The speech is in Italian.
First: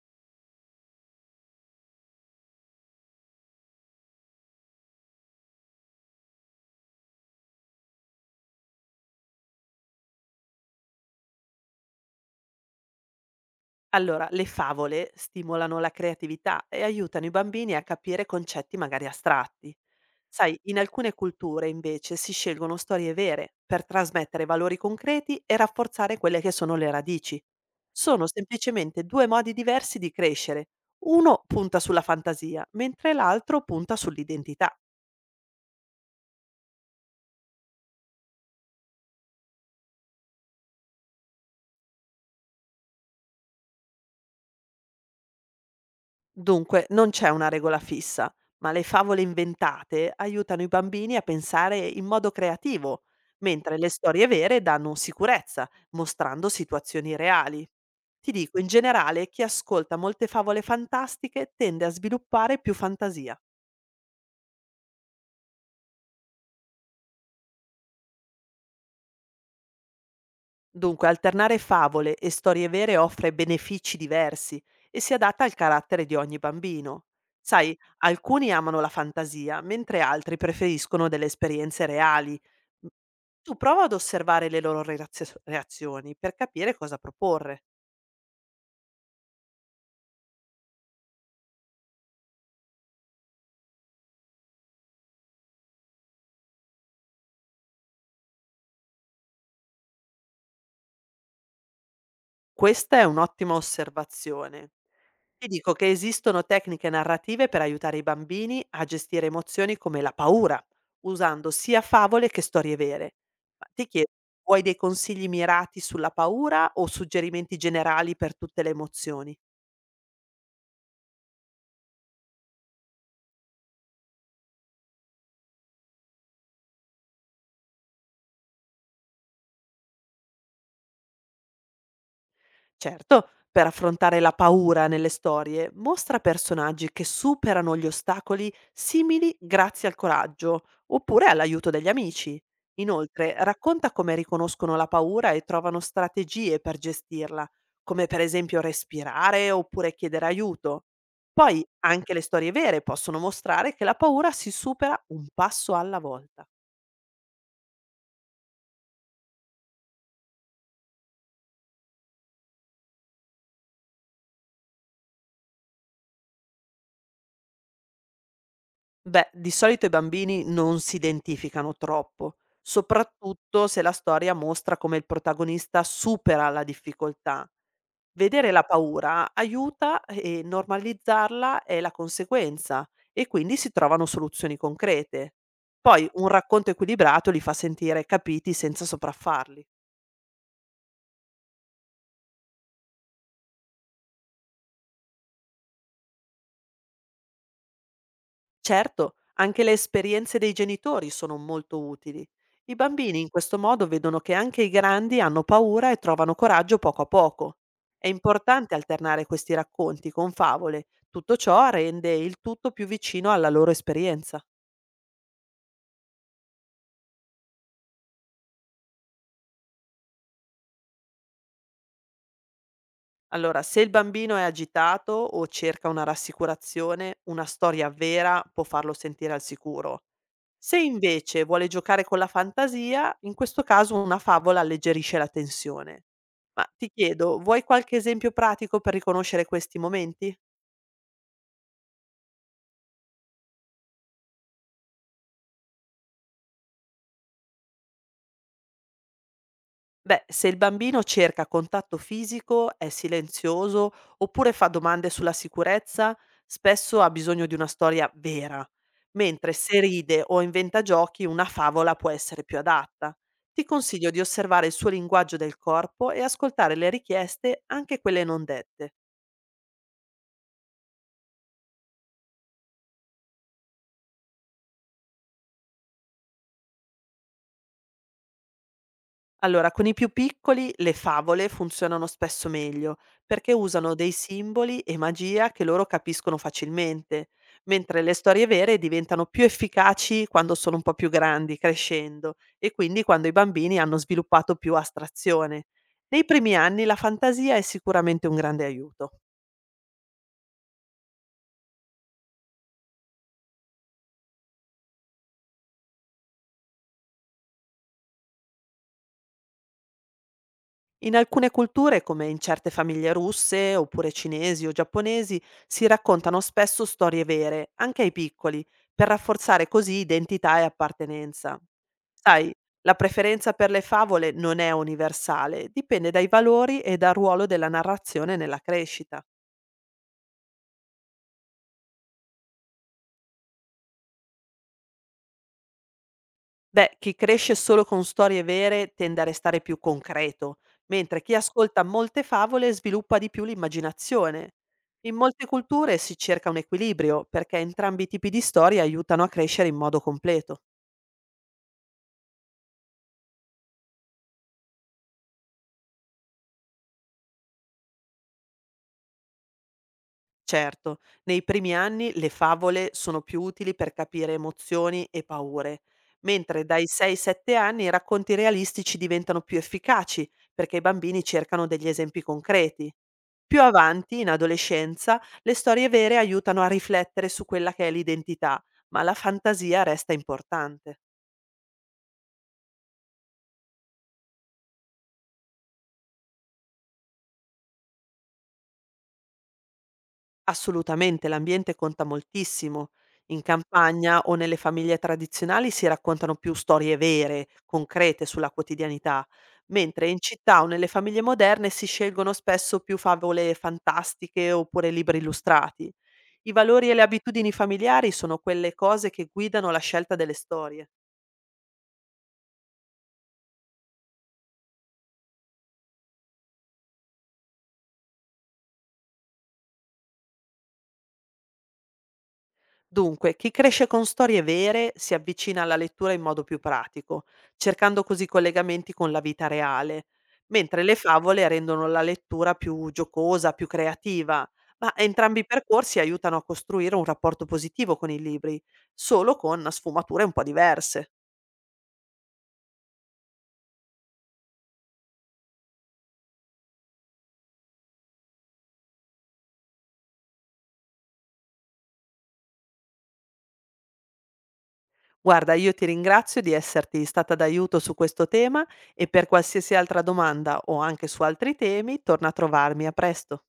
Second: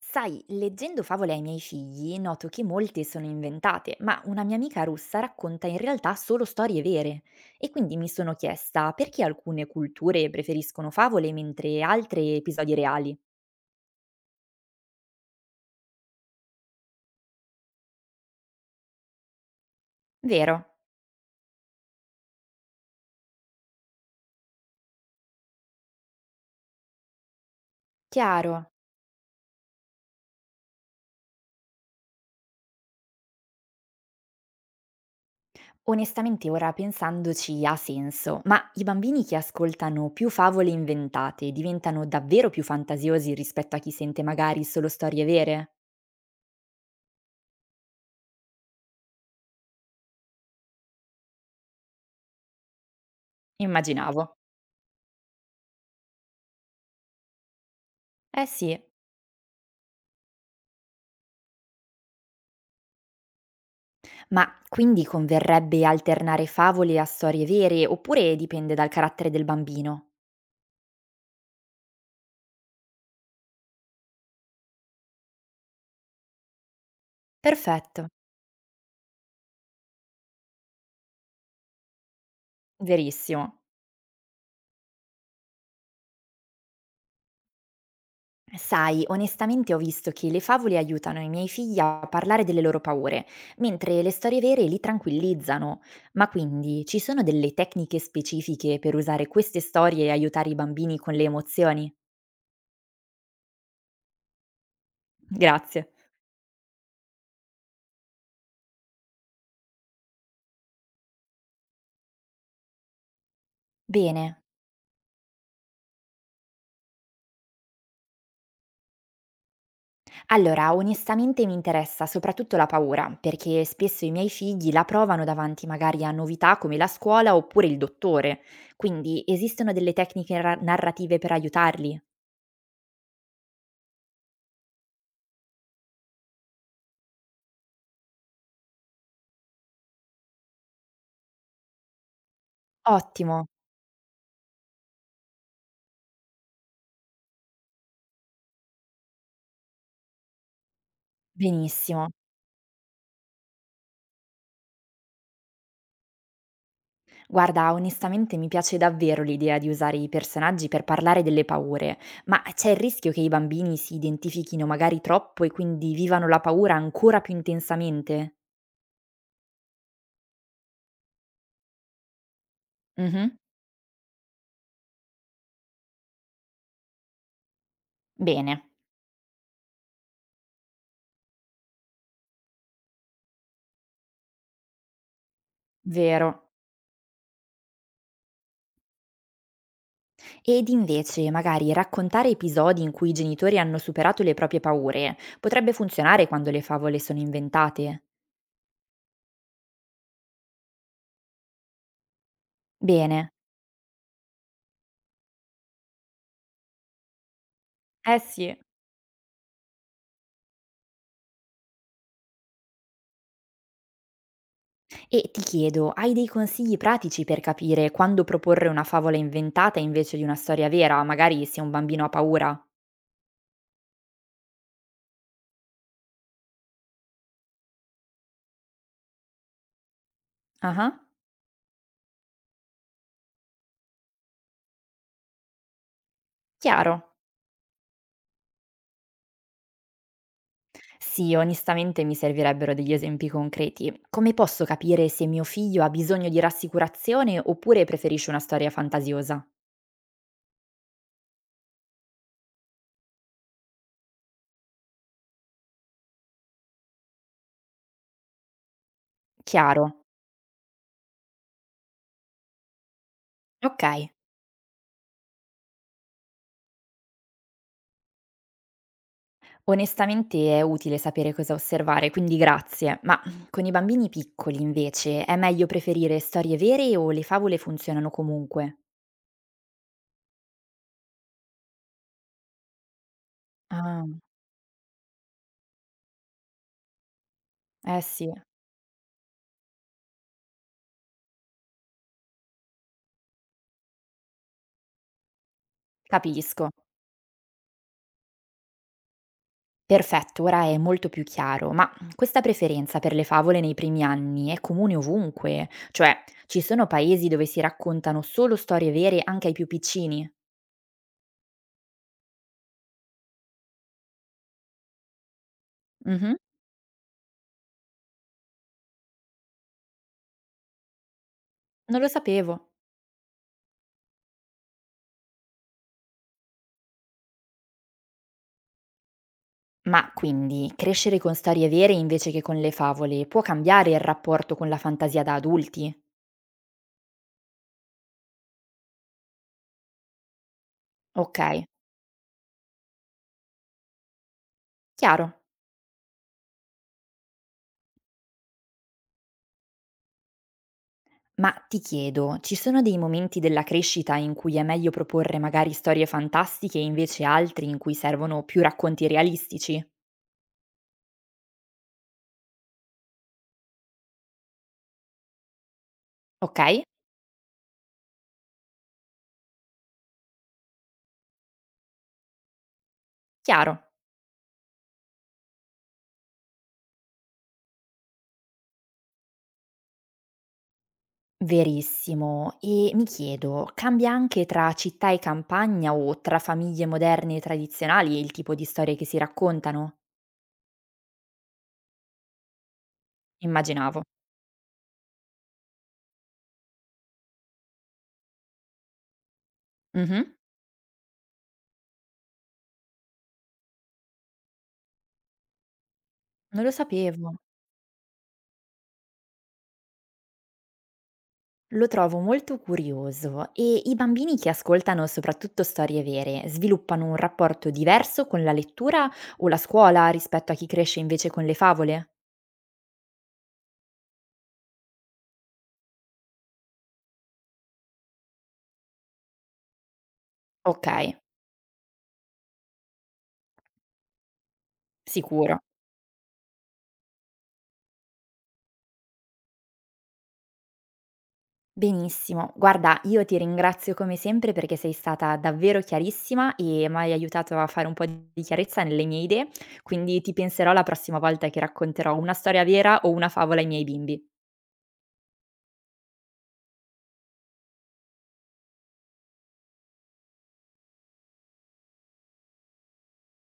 Sai, leggendo favole ai miei figli, noto che molte sono inventate, ma una mia amica russa racconta in realtà solo storie vere. E quindi mi sono chiesta perché alcune culture preferiscono favole mentre altre episodi reali. Allora, le favole stimolano la creatività e aiutano i bambini a capire concetti magari astratti. Vero, Sai, in alcune culture invece si scelgono storie vere per trasmettere valori concreti e rafforzare quelle che sono le radici. Sono chiaro. semplicemente due modi diversi di crescere. Uno punta sulla fantasia, mentre l'altro punta sull'identità. Onestamente ora pensandoci ha senso, ma i bambini che ascoltano più favole inventate diventano davvero più fantasiosi rispetto a chi sente magari solo storie vere? Dunque, non c'è una regola fissa, ma le favole inventate aiutano i bambini a pensare in modo creativo, mentre le storie Immaginavo. vere danno sicurezza, mostrando situazioni reali. Ti Eh dico, in sì, generale, chi ascolta molte favole fantastiche tende a sviluppare più fantasia. ma quindi converrebbe alternare favole a storie vere oppure dipende dal carattere del bambino? Dunque, alternare favole e storie vere offre benefici diversi e si adatta al carattere di ogni bambino. Sai, Perfetto, alcuni amano la fantasia, mentre altri preferiscono delle esperienze reali. M- Tu verissimo. prova ad osservare le loro reazioni per capire cosa proporre. Sai, onestamente ho visto che le favole aiutano i miei figli a parlare delle loro paure, mentre le storie vere li tranquillizzano. Ma quindi ci sono delle tecniche specifiche per usare queste storie e aiutare i bambini con le emozioni? Questa è un'ottima osservazione. Ti dico che Grazie. esistono tecniche narrative per aiutare i bambini a gestire emozioni come la paura, usando sia favole che storie vere. Ma ti chiedo, Bene. vuoi dei consigli mirati sulla paura o suggerimenti generali per tutte le emozioni? Allora, onestamente mi interessa soprattutto la paura, perché spesso i miei figli la provano davanti magari a novità come la scuola oppure il dottore. Quindi esistono delle tecniche narrative per aiutarli? Certo, per affrontare la paura nelle storie, mostra personaggi che superano gli ostacoli simili grazie al coraggio, oppure all'aiuto degli amici. Inoltre, Ottimo, racconta come riconoscono la paura e trovano strategie per gestirla, come per esempio respirare oppure chiedere aiuto. Poi benissimo. anche le storie vere possono mostrare che la paura si supera un passo alla volta. Guarda, onestamente mi piace davvero l'idea di usare i personaggi per parlare delle paure, ma c'è il rischio che i bambini si identifichino magari troppo e quindi vivano la paura ancora più intensamente? Beh, di solito i bambini non si identificano troppo, Mhm, soprattutto se la storia mostra come il protagonista supera la difficoltà. Vedere bene, la paura aiuta e normalizzarla è la conseguenza e quindi si trovano soluzioni concrete. Poi un vero. racconto equilibrato li fa sentire capiti senza sopraffarli. Ed invece, magari raccontare episodi in cui i genitori hanno superato le proprie paure potrebbe funzionare quando le favole sono inventate. Certo, anche le esperienze dei genitori sono molto utili. I bambini in Bene. questo modo vedono che anche i grandi hanno paura e trovano coraggio poco a poco. È Eh sì. importante alternare questi racconti con favole. Tutto ciò rende il tutto più vicino alla loro esperienza. E ti chiedo, hai dei consigli pratici per capire quando proporre una favola inventata invece di una storia vera, magari se un bambino ha paura? Allora, se il bambino è agitato o cerca una rassicurazione, una storia vera può farlo sentire al sicuro. Se Ah, invece vuole giocare con la fantasia, in questo caso una favola alleggerisce la tensione. Ma ti chiaro. chiedo, vuoi qualche esempio pratico per riconoscere questi momenti? Sì, onestamente mi servirebbero degli esempi concreti. Come posso capire se mio figlio ha bisogno di rassicurazione oppure preferisce una storia fantasiosa? Beh, se il bambino cerca contatto fisico, è silenzioso oppure fa domande sulla sicurezza, spesso ha bisogno di una storia vera, mentre se Chiaro. ride o inventa giochi, una favola può essere più adatta. Ti Ok. consiglio di osservare il suo linguaggio del corpo e ascoltare le richieste, anche quelle non dette. Onestamente è utile sapere cosa osservare, quindi grazie, ma con i bambini piccoli invece è meglio preferire storie vere o le favole funzionano comunque? Allora, con i più piccoli le favole funzionano spesso meglio, perché usano Ah, dei simboli e magia che loro capiscono facilmente, eh mentre le sì, storie vere diventano più efficaci quando sono un po' più grandi, crescendo, e quindi quando i bambini hanno sviluppato più astrazione. Nei primi capisco. anni la fantasia è sicuramente un grande aiuto. Perfetto, ora è molto più chiaro, ma questa preferenza per le favole nei primi anni è comune ovunque, cioè ci sono paesi dove si raccontano solo storie vere anche ai più piccini? In alcune culture, come in certe famiglie russe, oppure cinesi o giapponesi, si Mhm, raccontano spesso storie vere, anche ai piccoli, per rafforzare così identità e appartenenza. non lo Sai, sapevo. la preferenza per le favole non è universale, dipende dai valori e dal ruolo della narrazione nella crescita. Ma quindi crescere con storie vere invece che con le favole può cambiare il rapporto con la fantasia da adulti? Beh, chi cresce solo con storie vere tende a restare più concreto, mentre chi Ok, ascolta molte favole sviluppa di più l'immaginazione. In chiaro. molte culture si cerca un equilibrio, perché entrambi i tipi di storie aiutano a crescere in modo completo. Ma ti chiedo, ci sono dei momenti della crescita in cui è meglio proporre magari storie fantastiche e invece altri in cui servono più racconti realistici? Certo, nei primi anni le favole sono più utili per capire emozioni e paure, Ok, mentre dai 6-7 anni i racconti realistici diventano più efficaci, perché i bambini cercano degli esempi concreti. Più chiaro. avanti, in adolescenza, le storie vere aiutano a riflettere su quella che è l'identità, ma la fantasia resta importante. Verissimo. E mi chiedo, cambia anche tra città e campagna o tra famiglie moderne e tradizionali il tipo di storie che si raccontano? Assolutamente, l'ambiente conta moltissimo. In Immaginavo. campagna o nelle famiglie tradizionali si raccontano più storie vere, concrete sulla quotidianità, mentre in Mhm, città o nelle famiglie moderne si scelgono spesso più favole fantastiche oppure libri illustrati. I non lo valori e le sapevo. abitudini familiari sono quelle cose che guidano la scelta delle storie. Lo trovo molto curioso e i bambini che ascoltano soprattutto storie vere sviluppano un rapporto diverso con la lettura o la scuola rispetto a chi cresce invece con le favole? Dunque, chi cresce con storie vere si avvicina alla lettura in modo più pratico, cercando così collegamenti con la vita reale, mentre Ok, le favole rendono la lettura più giocosa, più creativa, ma entrambi i sicuro. percorsi aiutano a costruire un rapporto positivo con i libri, solo con sfumature un po' diverse. Benissimo, guarda, io ti ringrazio come sempre perché sei stata davvero chiarissima e mi hai aiutato a fare un po' di chiarezza nelle mie idee, quindi ti penserò la prossima volta che racconterò una storia vera o una favola ai miei bimbi. Guarda, io ti ringrazio di esserti stata d'aiuto su questo tema e per qualsiasi altra domanda o anche su altri temi, torna a trovarmi, a presto.